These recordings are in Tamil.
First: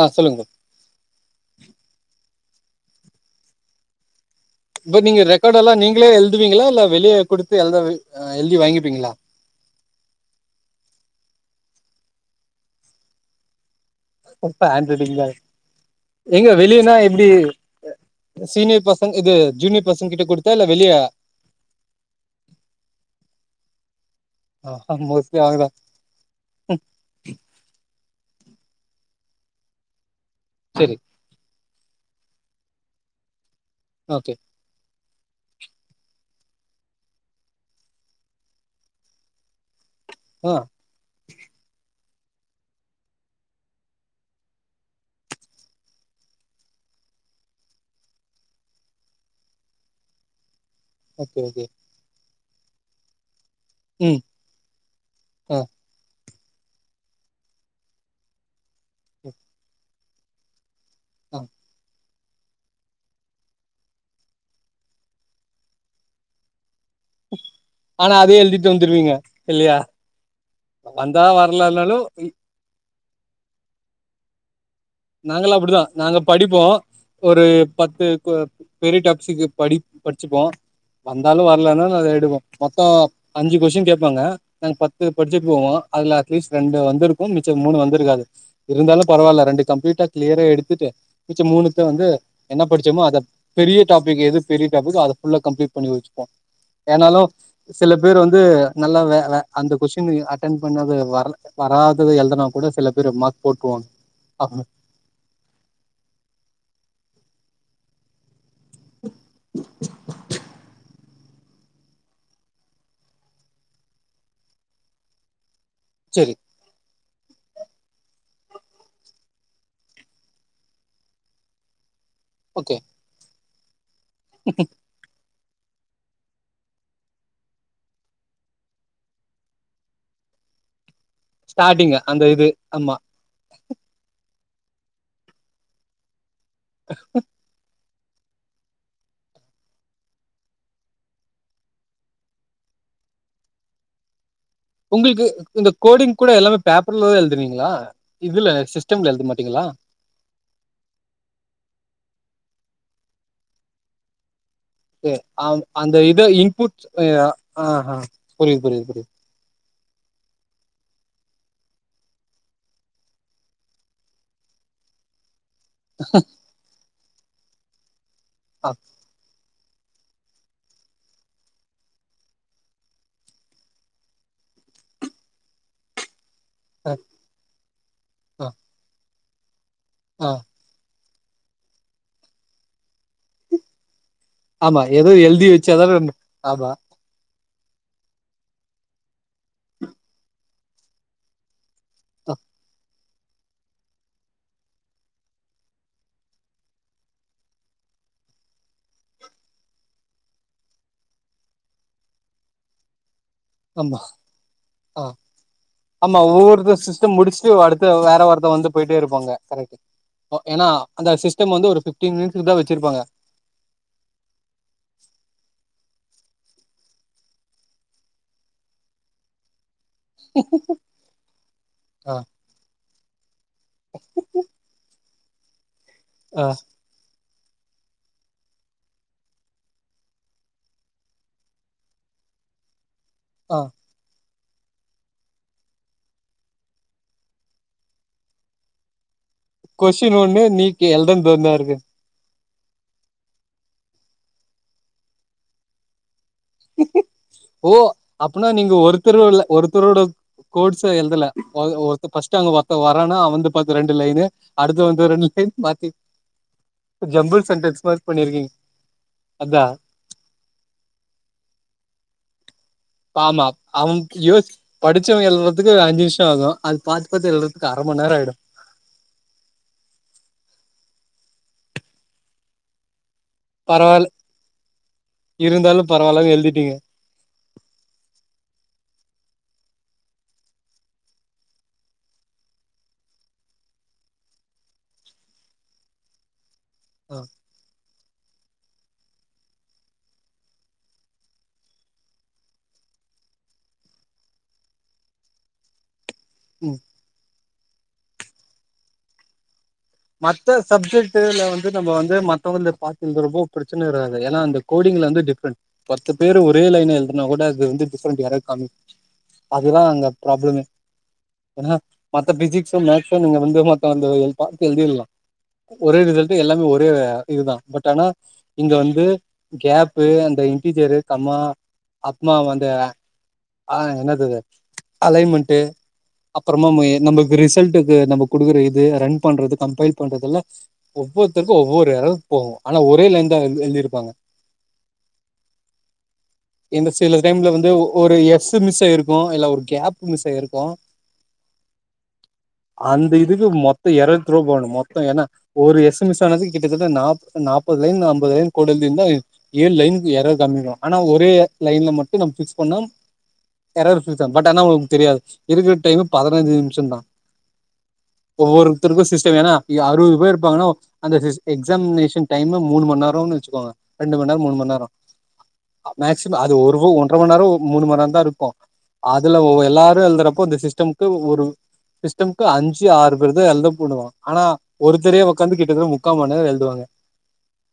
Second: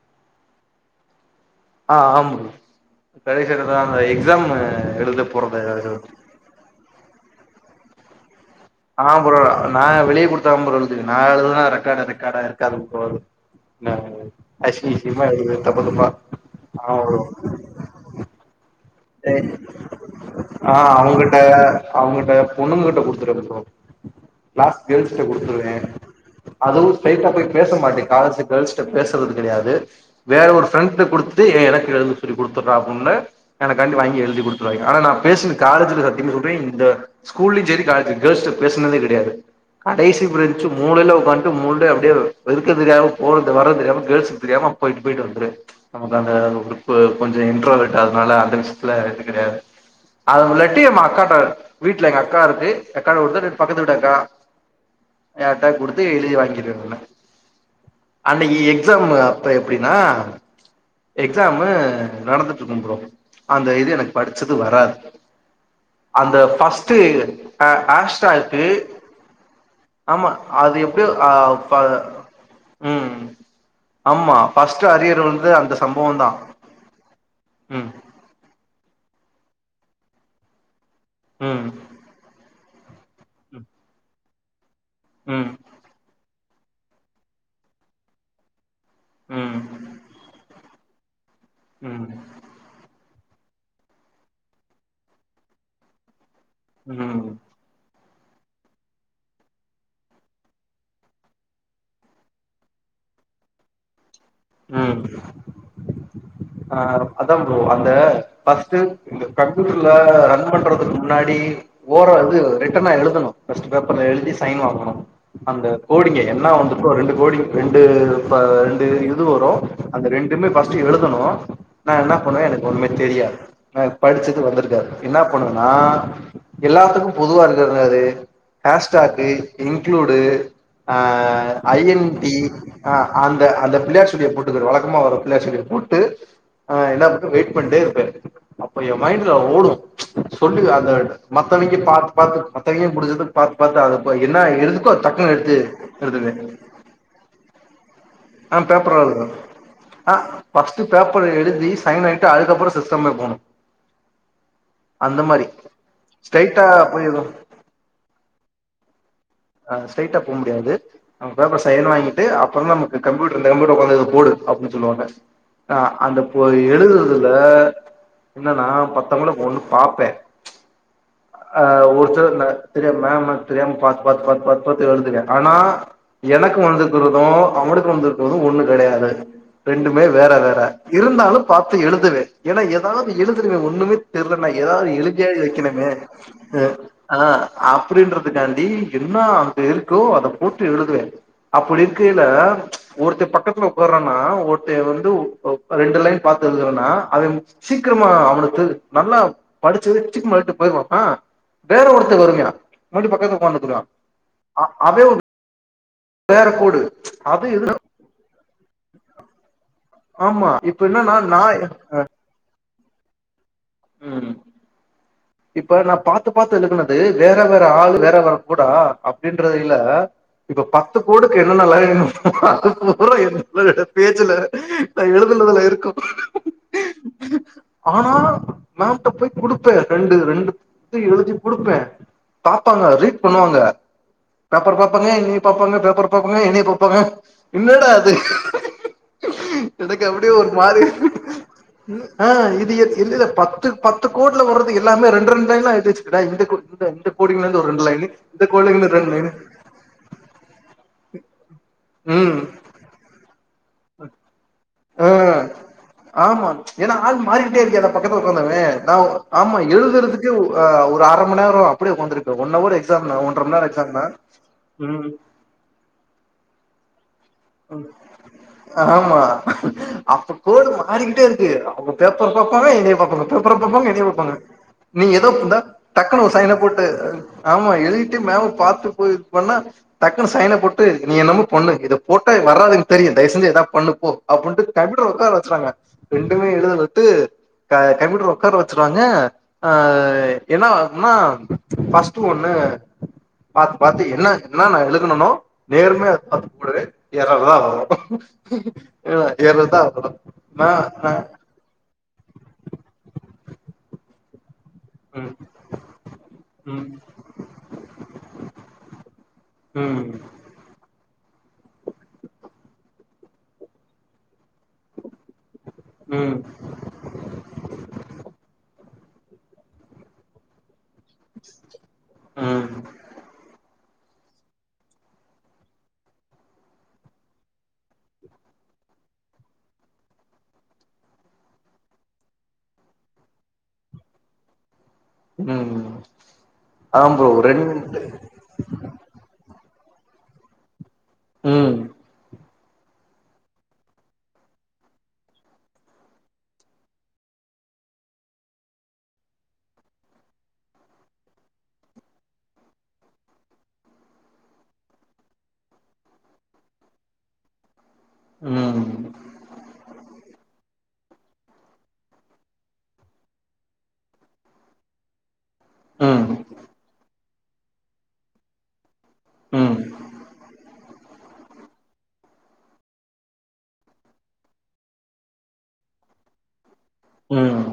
ஆ சொல்லுங்க தோழி ஆ ஆமாங் கடைசி எக்ஸாம் எக்ஸாமு இ நீங்க ரெக்கார்ட் எல்லாம் நீங்களே எழுதுவீங்களா இல்லா வெளியே குடுத்து எழுத எழுதி வாங்கி ஆ ப்ரோ நா வெளிய குடுத்து தா ப்ரோ எழுதுவ நா எழுதுனா ரெக்கார்ட்டு ரெக்கார்டா இருக்காது ப்ரோ ந அ இப்ப ஹேண்ட் அசிங்க ரைட்டிங்ல அசிங்கமா எழுதுவ தப்பு தப்பா எங்க வெளியனா ஆ எப்டி வரும் சீனியர் பச ஆ அவங்கிட்ட அவங்கிட்ட பொண்ணு கிட்ட குடுத்துரு ப்ரோ கிளாஸ் கேல்ஸிட்ட மோஸ்ட்லி அவங்கதா குடுத்துருவேன் அவளும் போய் ஸ்ட்ராய்ட்டா போய் பேச மாட்டிக்குறா பாய்ஸ் கேர்ள்ஸ் கிட்ட பேசுறது கிடையாது வேற ஒரு ஃபிரெண்டு சரி கிட்ட குடுத்து த்து எனக்கு எழுதி சொல்லி கொடுத்துறா அப்டின்னு எனக்காண்டி வாங்கி ஓகே எழுதி குடுத் துருவா ஆனா நான் பேசின காலேஜ்ல சத்தியம் சொல்றேன் இந்த ஸ்கூல்லயும் சரி காலேஜ் கேர்ள்ஸ் கிட்ட பேசினதே கிடையாது கடைசி ஆ பிரஞ்சு மூளைல உக்காந்துட்டு மூலையா அப்டியே இருக்க தெரியாம போறது வரது தெரியாம கேர்ள்ஸ்சுக்கு தெரியாம போயிட்டு போயிட்டு வந்துருவ நமக்கு அந்த குப்பு கொஞ்சம் இன்ட்ரோ விட்ட அதனால இந்த விஷயத்துல எத்துக்கிடையாது அதுலட்டிமா அக்காட்ட ஓகே ஓகே வீட்ல எங்க அக்கா இருக்கு அக்காட்ட குடுப்ப இல்லாட்டி பக்கத்து விட்டக்கா ம் ஆ யார்ட்டயாது குடுத்து எழுதி வாங்கிருவ முன்ன அன்னிக்கி எக்ஸாம் அப்ப எப்டின்னா ஆ எக்ஸாமு நடந்துட்டு இருக்கும் ப்ரோ அந்த இது எனக்கு படிச்சது வராது அந்த பஸ் ட்டு ஆனா அதே ஆஸ்டாக்கு எழுதிட்டு வந்துருவீங்க இல்லையா ஆமா அது எப்டியோ வந்தா ஆ ப வரலனாலு ம் ஆமா பஸ்ட் அரியர் வந்து நாங்களாம் அந்த அப்டித்தான் நாங்க சம்பவம் தான் படிப்போம் ஒரு ம் பத்து கோ பெரிய டாப்பிக்ஸ படிப் படிச்சுப்போம் வந்தாலும் ம் வரலன்னாலும் அத எடுவோம் மொத்தம் அஞ்சு கொஸ்டின் கேட்பாங்க நாங்க பத்து படிச்சுட்டு ம் போவோம் அதுல அட்லீஸ்ட் ரெண்டு வந்திருக்கும் மிச்சம் மூணு வந்திருக்காது இருந்தாலும் பரவாயில்ல ம் ரெண்டு கம்பிட்டா கிளியரா எடுத்துட்டு மிச்ச மூணுத்தயும் வந்து ம் என்ன படிச்சோமோ அதை பெரிய டாப்பிக் எது பெரியடாபிகோ அத ஃபுல்லா கம்ப்ளீட் பண்ணி வச்சுப்போம் ம் ஏனாலும் சில பேர் வந்து நல்லா வே அந்த கொஸ்டின் அட்டன் பண்ணது வரல வராதது எழுதுனா கூட சில பேர் மாக் போட்ருவாங்க ஆமா ம் ஆ அதான் ஃப்ரோ அந்த பஸ்ட் இந்த கம்யூட்டர்ல ரன் பண்றதுக்கு முன்னாடி ஓர இது ரிட்டனா எழுதணும் பஸ்ட் பேப்பர்ல எழுதி சைன் வாங்கணும் அந்த கோடிங்க செரி என்ன வந்துட்டோ ரெண்டு கோடி ரெண்டு ரெண்டு இது து வரும் அந்த ரெண்டுமே பஸ்ட்டு எழுதணும் நான் என்ன பண்ணுவேன் எனக்கு ஓகே ஒண்ணுமே தெரியாது நா படிச்சது வந்திருக்காது என்ன பண்ணுவனா எல்லாத்துக்கும் பொதுவா இருக்கறவங்க யாரு ஹேஸ்டாக்கு இன்க்ளூடு அ ஐ ஸ்டார்டிங்கு என் அந்த டி இது ஆமா அ அந்த அந்த பிள்ளையார் சுழியை போட்டுக்க வழக்கமா வர பிள்ளையார்ச்சுழிய போட்டு ஆ என்னா பண்ணும் வெயிட் பண்ணிட்டே இருப்பேன் அப்போ என் மைண்ட்ல ஓடும் சொல்லி அந்த மத்தவங்க பாத்து பாத்து மத்தவங்க முடிஞ்சத பாத்து பாத்து அது என்ன எழுது உங்களுக்கு இந்த கோடிங் கூட எல்லாமே பேப்பர்லதான் எழுதுவீங்களா இதுல பேப்பர்ல சிஸ்டம்ல தான் எழுத எழுதுவேன் மாட்டீங்களா ஆ பஸ்ட்டு பேப்பர்ல எழுதி சைன் வாங்கிட்டு அதுக்கப்பறம் சிஸ்டம்ல போணும் த அ அ அந்த இத ஸ்ட்ரைட்டா இன்புட் ஆ போய் எது ஆஹா புரியுது புரியுது புரியுது அ ஸ்ட்ரைட்டா போ முடியாது நமக்கு பேப்பர் சைன் வாங்கிட்டு அப்றம் தான் நமக்கு கம்ப்யூட்டர் இந்த கம்யூட்டர் ஒக்காந்து போடு அப்டினு சொல்லுவாங்க ஆ அந்தப்ப எடுக்கதுறதுல என்னன்னா ஆ ப கூட ஒண்ணு பாப்பேன் ஹா ஒரு சில தெரிய மேம் மாறி தெரியாம பாத்த பாத் பாத் பாத் பாத்து எழுதுவே ஆனா எனக்கு ஆ வந்தக்குறதும் அவனுக்கு வந்தக்குறதும் ஆ ஒண்ணு கடையாது ரெண்டுமே ஆ. வேற வேற இருந்தாலும் பாத்து எழுதுவே ஏன்னா ஏதாவது எழுதுவேன் ஒண்ணுமே தெரலனா ஆமா ஏதாது ஏதோ எழுதியாது எழுதி வக்கணுமே வச்சாதான நம்ம ஆமா அ அ அப்டின்றதுக்காண்டி என்ன அங்க இருக்கோ அத போட்டு எழுதுவேன் அப்டின்னு கீழ ஆ, ஒருத்த பக்கத்துல உக்காரனா ஒருத்த வந்து ஒ ரெண்டு லைன் பாத்து எழுதுறனா அத சீக்கிரமா அவனுக்கு நல்லா படிச்சுது சீக்கிரோ மறந்து போய்ரு வேற ஒருத்தன் வருவியான் மறுபடி பக்கத்து ஒக்காந்துகுவான் ஆமா அவ ஆ ஆமா ஒவ்வொருத்த சிஸ்டம் அது முடிச்சுட்டு இது அடுத்து வேற ஒருத்த வந்து போயிட்டே இருப்பாங்க கரெக்ட் ஆமா ஏன்னா இப்ப அந்த என்னன்னா நா சிஸ்டம் வந்து ஒரு பிப்டீன் மினிட்ஸ்க்கு தா வச்சுருப்பாங்க ம் இப்ப நான் பாத்து பாத்து எழுதுனது வேற வேற ஆள் வேற வேற கூடா இன்றையில இப்ப பத்து கோடுக்கு என்னன்ன லைனு ஆ அது கூட என்றயீல இல்லல்ல பேச்சுல நா எழுதனுதுல இருக்கு ஆ ஆ மேம்ட்ட போய் குடுப்ப ரெண்டு ரெண்டு எழுதி குடுப்பேன் பாப்பாங்க ரீட் ஆ பண்ணுவாங்க பேப்பர் பாப்பாங்க என்னய பாப்பாங்க பேப்பர் பாப்பாங்க என்னய பாப்பாங்க என்னடா இது எனக்கு கொஸ்டின் அப்டியே ஒண்ணு ஒரு நீ மாறி ஆயி எழுதன்து ஒண்ணா இருக்கு ஆ இது இஇல்லல்ல பத்து பத்து கோட்ல வறது எல்லாமே ரெண்டு ரெண்டு லைனா எழுதி வச்சுகுடா ஓ அப்பனா நீங்க இருந்து ரெண்டு லைனு ஒருத்தருல்ல ஒருத்தரோட கோட்ஸ்சும் எழுதல ஒருத்த பஸ்ட் ம் அங்க ஒருத்த வரன்னா அவ வந்து பாத்து ரெண்டு லைனு அடுத்து வந்து ரெண்டு ஆ லைனு மாத்தி ஆமா ஏன்னா ஆள் ஜம்பிள் மாறிட்டே இருக்கே சென்டன்ஸ் அத மாரி பக்கத்து பண்ணிருக்கீங்க ஒக்காந்தவன் நா ஆமா அதா எழுதுறது ஒரு அர மண் நேரம் அப்டியே உக்காந்துரு ஒன் ஹவர் எக்ஸாம்னா ஒன்ற ஆமா மண்நேரம் எக்ஸாம்னா உம் அதுக்கு அஞ்சு நிமிசம் ஆகும் அத பாத்து பாத்து எழுதுறத்துக்கு அர மண் நேரம் ஆயிடும் ஆமா அப்ப கோடு மாறிக்கிட்டே இருக்கு அவங்க பேப்பர் பாப்பாங்க என்னய பாப்பாங்க பேப்பர் பாப்பாங்க என்னய பரவால்ல பாப்பாங்க பேப்பரக நீ ஏத இதா இருந்தாலு டக்குனு பரவால்லனு சைன எழுதிட்டீங்க போட்டு ஆமா எழுதிட்டு மேம்மு பாத்து போய் சொன்னா டக்குன்னு சைன போட்டு நீ என்னமோ பண்ணு இத போட்டா வர்ராதுன்னு தெரியும் தயவு செச்சு எதாது பண்ணுப்போ அப்டின்ட்டு டக்கனு ஓக்கார வச்சுருவாங்க ரெண்டுமே எழுதல ஆ கம்யூட்டர்ல ஓக்கார வச்சுருவாங்க ஆ என்ன இன்னா பஸ்ட்டு ஒண்ணு பாத்து பாத்து என்ன என்னன்ன எழுதுனனோ நேர்மயா அப்போ ம் எறறுதா வரும் எறறுதா மத்த சப்ஜெக்டுல வந்து நம்ம வந்து மத்தவங்கள்து பாத்து எழுதறப்போ பிரச்சன வராது ஏன்னா அந்த கோடிங்ல வந்து ம் டிஃப்ரெண்ட் பத்து பேர் ஒரே லைன்ல எழுதுனா கூட அது வந்து டிஃப்ரெண்ட் ஏறர் காமிக்காது அதுதா ம் அங்க ளமே ஏன மத்த டிஸிட்ஸ் மேஸங்க வந்து மத்த வ எப் எழுதிலா ஒரே ம் ம் ரிசல்ட்டு எல்லாமே ஒரே இதுதா பட் ஆனா இங்க வந்து கப்பு அந்த இன்டீரரு ஆமாஅப்மா வந்து ம் அ என்னது இது அலைமன்ட்டு அப்புறமா நம்மக்கு ரிசல்ட்டுக்கு நம்ம குடுக்குற இது ரன் பண்றது கம்பைல் பண்றதுல்ல ஒவ்வொருத்தருக்கு ஒவ்வொரு அளவு போகு ஆனா ஒரே லைன்னுதா எழ்திருப்பாங்க ம் இந்த ஆம் சில ப்ரோ டைம்ல வந்து ரெண்டு ஒரு எஸ் மிஸ் ஆயிருக் இருக்குமக்ஷ இல்ல ஒரு கேப் மிஸ் ஆயிருக்கு ம் அந்த இதுக்கு மொத்தோ இரனுத்ரூபா போடணு மொத்தோ ஏனா ஒரு எஸ்ஸன்எஸ் ஆனதுக்கு கிட்டத்தட்ட நா நாப்பது லைன் அம்பது லைன் கோன்டு இருந்தா ஏழு லைன்னுக்கு எரர் காமிக்கு ஆனா ஒரே லைன்ல மட்டு நம்ம ஃபிக்ஸ் பண்ண எரர் பிரிஸ்தா பட் ஆனா உங்களுக்கு தெரியாது இருக்கிற டைம் பதினச்சு நிமிஷந்தா ஒவ்வொரு ம் முடிச்சுட்டேங்கனா அறுவது பேர் இருப்பாங்கன்னா அந்த எக்ஸாமினேஷன் டைம் மூணு மண் நேரோன் வச்சுக்கோங்க ரெண்டு மண் நேரோ மூணு மண் நேரோ ம் மக்சிம அது ஒரு ஒன்றரை மண் நேரோ மூணு மண் நேரோ தா இருக்கு அதுல ம் எல்லாரு எழுதுறப்போ இந்த சிஸ்டம்க்கு ஒரு சிஸ்டம்க்கு அஞ்சு ஆறு பேர்தா எழுத பண்ணுவோ ஆனா ஒருத்தரே உக்காந்து கிட்டத்தட்ட முக்கா மண்ரேரோ எழுதுவாங்க ம்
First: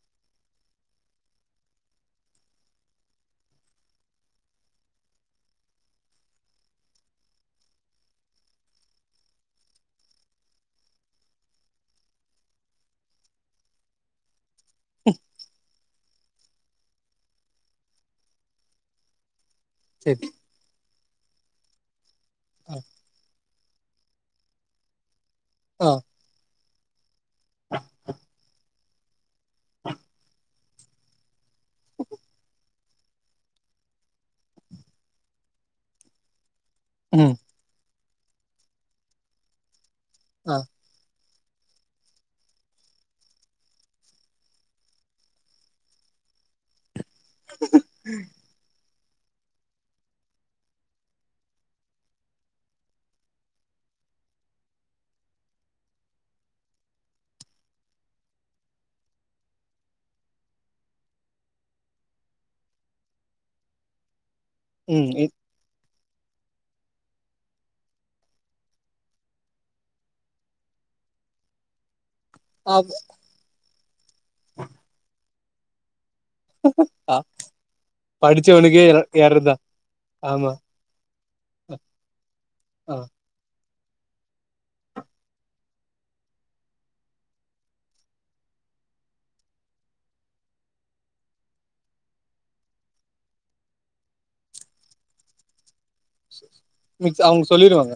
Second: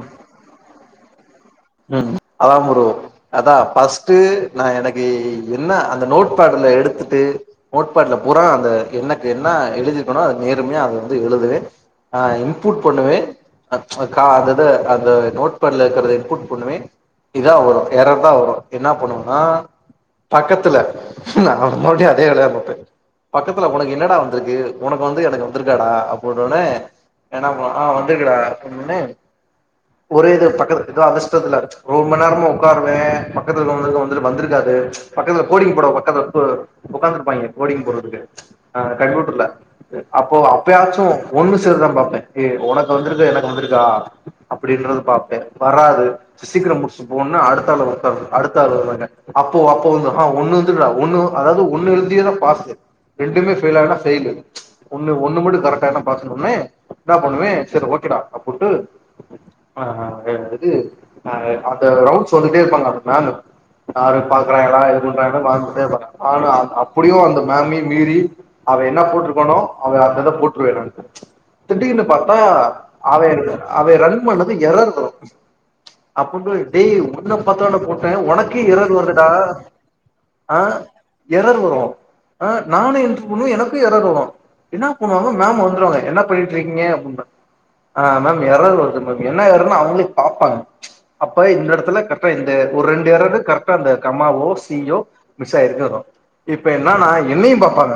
ம் அதா ப்ரோ அதா ஃபஸ்ட்டு நா எனக்கு என்ன அந்த நோட்பட்ல எடுத்துட்டு நோட்பட்ல பூரா அந்த என்ன என்ன எழுதிருக்கனோ அத நேர்மையா அத வந்து எழுதுற ஆ இன்புட் பண்ணுவே கா அந்தத அந்த நோட்பேட்ல இருக்கறத இன்புட் பண்ணுவே இதா வரு எரர்தா வரு என்ன பண்ணுவனா சேரி பக்கத்துல நா மறுபடியு அதே வேலயதா ஆ பாப்பே த்துல உனக்கு என்னடா வந்திருக்கு உனக்கு வந்து எனக்கு வந்துருக்காடா ஆ அப் போட்டோனே ஏனா ஆ வந்துருக்குடா அப்டினோன்னே ஒரே இது பக்கத்து ஏதோ அந்த ஸிஸ்டத்துல ஒரு மணி நேரமா உக்காந்து உக்காருவே பக்கத்துல உள்ளவங்களுக்கு வந்து வந்துருக்காது பக்கத்துல போடிங் போட ப பக்கத்துல ம் உக்காந்துருப்பாங்க போடிங் போட்றதுங்கு அ கம்ப்யூட்டருல அப்போ ஆ அப்பயாச்சு ஒண்ணு சேரு தான் பாப்பே ஏ உனக்கு வந்துருக்கு எனக்கு வந்திருக்கா அப்டின்றது பாப்பே வராது சீக்கிரோ முடிச்சுட்டு போன்னா அடுத்தாள உக்காற அடுத்த ஆள் வருவாங்க அப்போ அப்போ வந்து ஒன்னு வந்துர்க்டா ஒன்னு அதாது ஒன்னு எழுதிட்டினா பாசு ரெண்டுமே ஃபெயிலானா ஃபெயிலு ஒன்னு ஒன்னு மட்டு கரெக்டானா பாஸ்னோன்னே என்ன பன்வே சரி ஓகேடா அப்புன்ட்டு ஆ ஆ இது ஆ அந்த ரவுண்ட்ஸ் வந்தட்டே இருப்பாங்க அந்த மமு யாரு பாக்றாங்லா இது ம் இ பண்றாங்ளா பாத்துகிட்டே இருப்ப ஆனா அப்டியு அந்த மமியு மீறி அவ என்ன போட்ருக்கானோ அவ அந்த இத போட்ருவே நானு திடீர்னு பா தா ஆ அவ அவ ரன் பன்னது எரர் ப்ரோ அப்பன்டு டேய் ஆ ஒன்ன பாத்தாண்டா போட்ட ஒனக்கே படிச்சவனுக்கே ஏரர் எ வருதடா எரர் தா ஆமா எரர் வரு ஆ நானுன்ற ஒன்னு எனக்கு எரர் வரு என்னா பண்ணுவாங்க மேம் வந்துர்வாங்க என்ன பன்னீட்ருக்கீங்க அப்டிம்பா ஆ மேம் எறர் வருது பாத்திங்கனா மேம் என்னா எறன்ன அவுங்ளே பாப்பாங்க அப்ப இந்த எடத்துல கரெக்டா இந்த ஒரு ரெண்டு எரர்ரூ கரெக்டா அந்த கமாவோ சீயோ மிஸ் ஆயிருக்கு அதா இப்ப என்னன்னா மிக்ஸ் அவுங்க என்னையு சொல்லிருவாங்க பாப்பாங்க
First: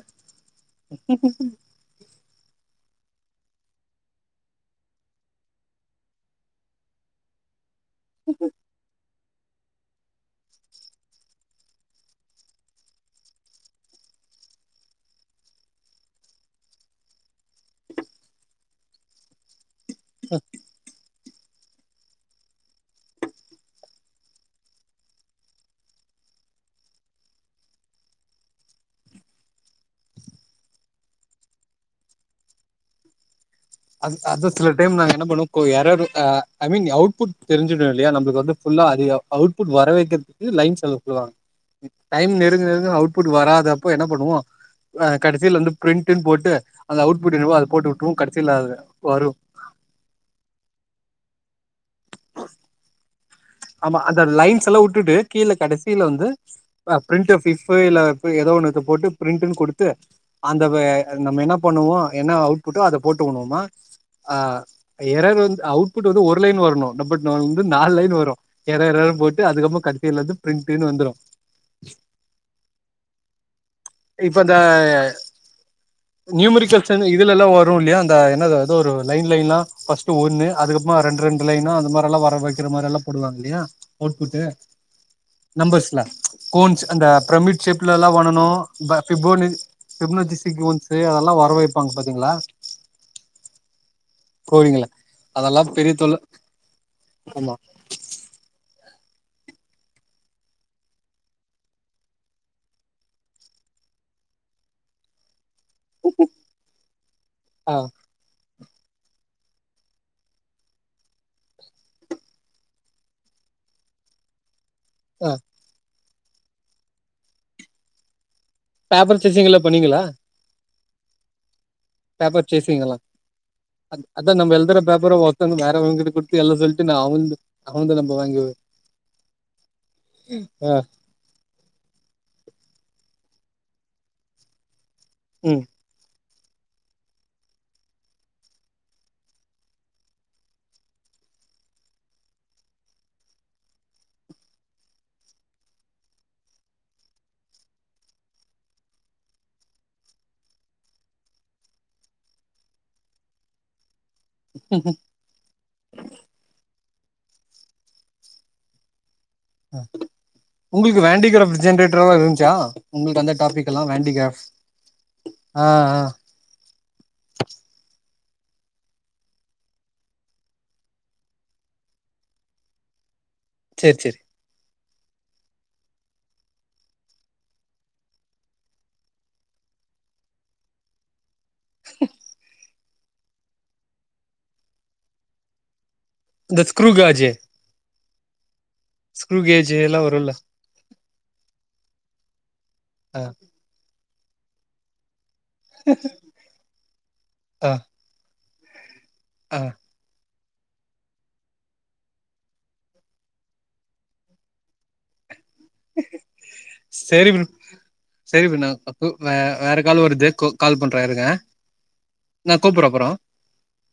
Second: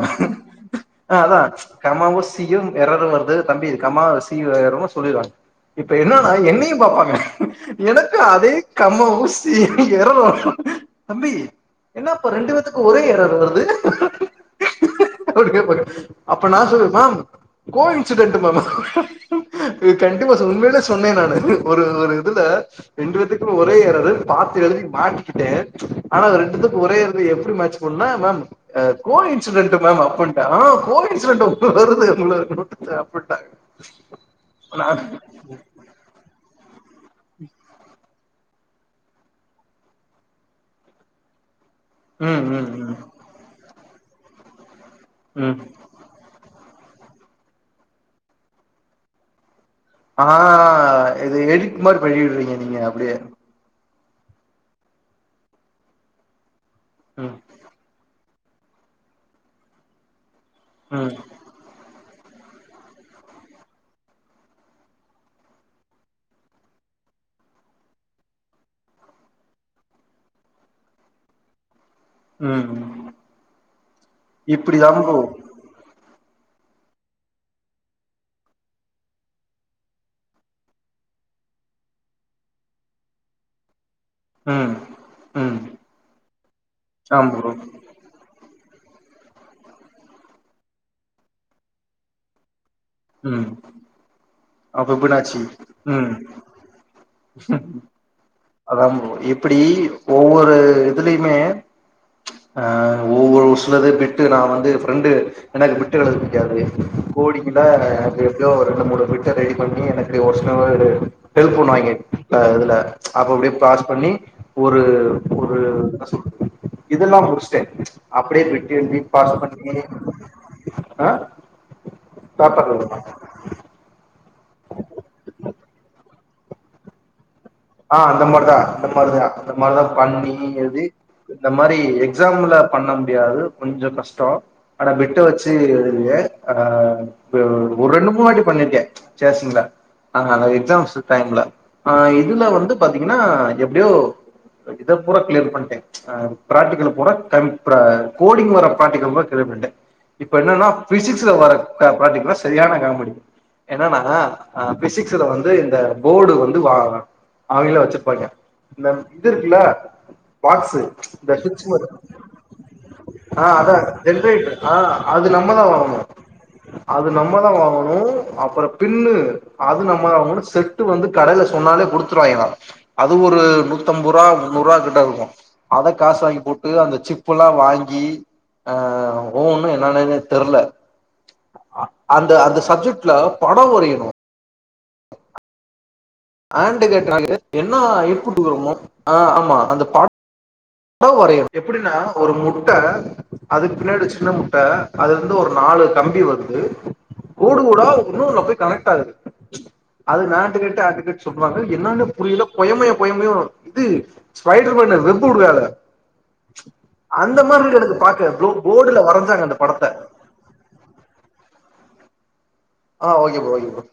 ஆ அதா கமாவு சீயு எறரூ வருது தம்பி இது கமா சீ வரூ சொல்றாங்க இப்ப என்னன்னா என்னையு பாப்பாங்க எனக்கு அதே கம்மாவூ சி யூ எறர் வரு தம்பி என்னப்பா ரெண்டு பேத்துக்கு ஒரே ஏறர் வருது அப்டிகேப்பாரு அப்ப நா சொல்லுவ மேம் கோ இன்சிடென்ட் மேம் இத கண்டிப்பா சொன் உண்மைல சொன்னே நானு ஒரு ஒரு இதுல ரெண்டு பேத்துக்கு ஒரே ஏறரு பாத்து எழுதி மாட்டிக்கிட்டே ஆனா ரெண்டுதுக்கு ஒரே ஏறரு எப்டி சொன்னா மேம் அ கோ இன்சிடென்ட் மேம் அப்டின்ட்டே ஆ கோ இன்சிடெட் வருது எல்லார்க்கு அப்டின்ட்டாங் அ அத சில டைம் நாங்க என்ன பன்னுவோ இப்போ எறர் வந்தா ஐ மீன் அவுட்புட் தெரிஞ்சிடு இல்லயா நம்ளுக்கு வந்து ஃபுல்லா அதுகப் அவுட்பட் வர வைக்கிறதுக்கு லைன்ஸ் எழுத சொல்வாங்க டைம் ம் நெருங்க ம் நெருங்க ம் அவ் அவுட்புட் வராதப்ப என்ன பண்ணுவோ அ ம் கடைசில வந்து பிரிண்ட் போட்டு அந்த அவுட்புட் என்னவோ அத போட்டு உட்ருவோ கடைசில அது வரு ஆ இது எடிட் மாரி பண்ணிடுறீங்க நீங்க அப்டியே ஆமா அந்த லைன்ஸ்ல்லா உட்டுட்டு கீழ கடைசில வந்து ம் பிரிண்ட்டு ஃப் இல்ல ஏதோ ஒன்னத்த போட்டு பிரிண்ட்னு குடுத்து அந்த வே ம் நம்ம என்னாப் பண்ணுவோ அங்க என்னா அவுட்பட்டோ அத போட்டுனுவோமா ஆ எறர் வந்து அவுட்புட் வந்து ஒரு லைன் வரனு பட் ந வந்து நாலு லைன் வரு எறர் எறர் போட்டு அதுக்கப்றோ கடைசில்லந்து பிரிண்ட்ன்னு வந்துரு ம் ம் இப்பிடிதா ப்ரோ நியூமிரிகல்ச இதுல்ல்லா வரு இல்லயா அந்த என்னத ஒரு லைன் லைன்லா ஃபஸ்ட் ஒன்னு அதுக்கப்றமா ரெண்டு ரெண்டு லைனா அந்த மாரில்லா வர வைக்கற மாரில்லா போடுவாங்க இல்லயா அவுட்புட்டு ம் ம் நம்பர்ஸ்ல கோன்ஸ் அந்த ஆமா ப்ரோ பிரமிட் ஷேப் அ இதலா பண்ணணு [unintelligible] டெப்னொசி சிக்வென்ஸு அதெல்லா வர வைப்பாங்க பாத்தீங்ளா ம் கோடீங்கல்லா அப்ப பினாச்சி அதெல்லா பெரிய ம் தொல்ல ஆமா அதா இப்டி ஒவ்வொரு இதுலயுமே ஆ ஒவ்வொரு ஒரு சிலது பிட்டு நா வந்து ஃபிரண்டு எனக்கு பிட் எழுத புடிக்காது கோடிங்கு ஆ அப்டி எப்டியோ ஒரு ரெண்டு மூணு பிட்ட ரெடி பன்னி எனக்கு ஒரு சில ஹெல்ப் பன்னுவாய்ங்க அ இதுல அப்ப அப்டியே பாஸ் பண்ணி ஒரு ஆ ஒரு என்ன சொல்றது இதெல்லா முடிச்சிட்டே அப்டியே பிட் பிட் பேப்பர் எழுதிபாஸ் சேசிங் எல்லா பண்ணி பண்ணீங்களா அ பேப்பர் சேசீங் இதெல்லா அ அதா நம்ம எழுதுர பேப்பர ஒத்தந்து வேற வங்களுக்கு கொடுத்து எழுத சொல்ட்டு நா அவுங் ஆ அத மட்டு அந்த மாரிதா அந்த மாரிதா பண்ணி ஆ எழுதி இந்த மாரி எக்ஸாம்ல பண்ண முடியாது கொஞ்சோ கஷ்டோ ஆனா பிட்ட வச்சு ம் எ ஏ ஆ ஒரு ரெண்டு மூணு வாட்டி பண்ணிருக்கே சேஷிங்ல ஆ அ எக்ஸாம்ஸ் டைம்ல ஆ இதுல வந்து பாத்தீங்கன்னா எப்டியோ இத பூரா கிளியர் பண்ட்டே அ ப்ராக்டிக்கல்ல பூரா கோடிங் வர பிராக்டிக்கல பூரா க்ளியர் பண்ணிட்டே இப்ப என்னன்னா பிசிக்ஸ்ல வர ப்ராஜக்ட்லா சரியான காமெடி என்னன்னா அ பிசிக்ஸ்ல வந்து இந்த போர்டு வந்து வா அவைங்கலே வச்சுருப்பாங்ங இந்த இதுருக்குல்ல பாக்சு உங்களுக்கு இந்த ஸ்விட்ச் வேண்டிகிராஃப்ட் மார் ஜென்ரேட்டர்லா இருந்துச்சா உங்களுக்கு அந்த ஆ டாபிக் அதா எல்லா வேண்டிகிராஃப்ட் ஜென்ரேட்டர் ஆ அது ஆ நம்மதா வரணு ஆ அது நம்ம தா வாங்கணு அப்பரோ பின்னு அது நம்ம தா வாங்கணு செட்டு வந்து கடையில சொன்னாலே குடுத் ருவாங்ஙளா அது ஒரு சேரி சேரி நூத்தம்பம்ப ரூவா முன்னூரூவா கிட்டருக்கூ அத காஸாக்கி போட்டு அந்த சிப்புல்லா வாங்கி ஆ ஒவ்வொன்னு என்னா என்னனே தெர்ல அ அந்த அந்த சப்ஜெக்ட்ல படோ வரயணு இந்த ஆன்டு ஸ்க்ரூ காஜு கேக்காலே என்னா இன்புட்டு வருமோ அ ஸ்க்ரூ ஆமா கேஜு அந்த எல்லா பட வருல்ல டோ வரையனு எப்டின்னா ஒரு முட்ட அ அதுக்கு பின்னாடி ஒரு சின்ன முட்ட அதுல இருந்து ஒரு நாலு கம்பி வருது கோடு ஆ கோடா உள்ளூள போய் கனெக்ட் ஆகுது ஆ அது நாட்டுக்கட்டு அட்டுக்கட்டு சொல்லுவாங்க என்னானே புரியில கொயமையோ கொயமையு இது ஸ்பைடர் மேண்ணு வெப்பு வுட்ராரே சரி அந்த ப்ரோ மார்ருக்கு எனக்கு பாக்க போடுல வரஞ்சாங்க அந்த படத்த து தே கோ கால் பண்றே இருங்க நா கூப்புறோ ஆ ஓகே ப்ரோ ஓகே ப்ரோ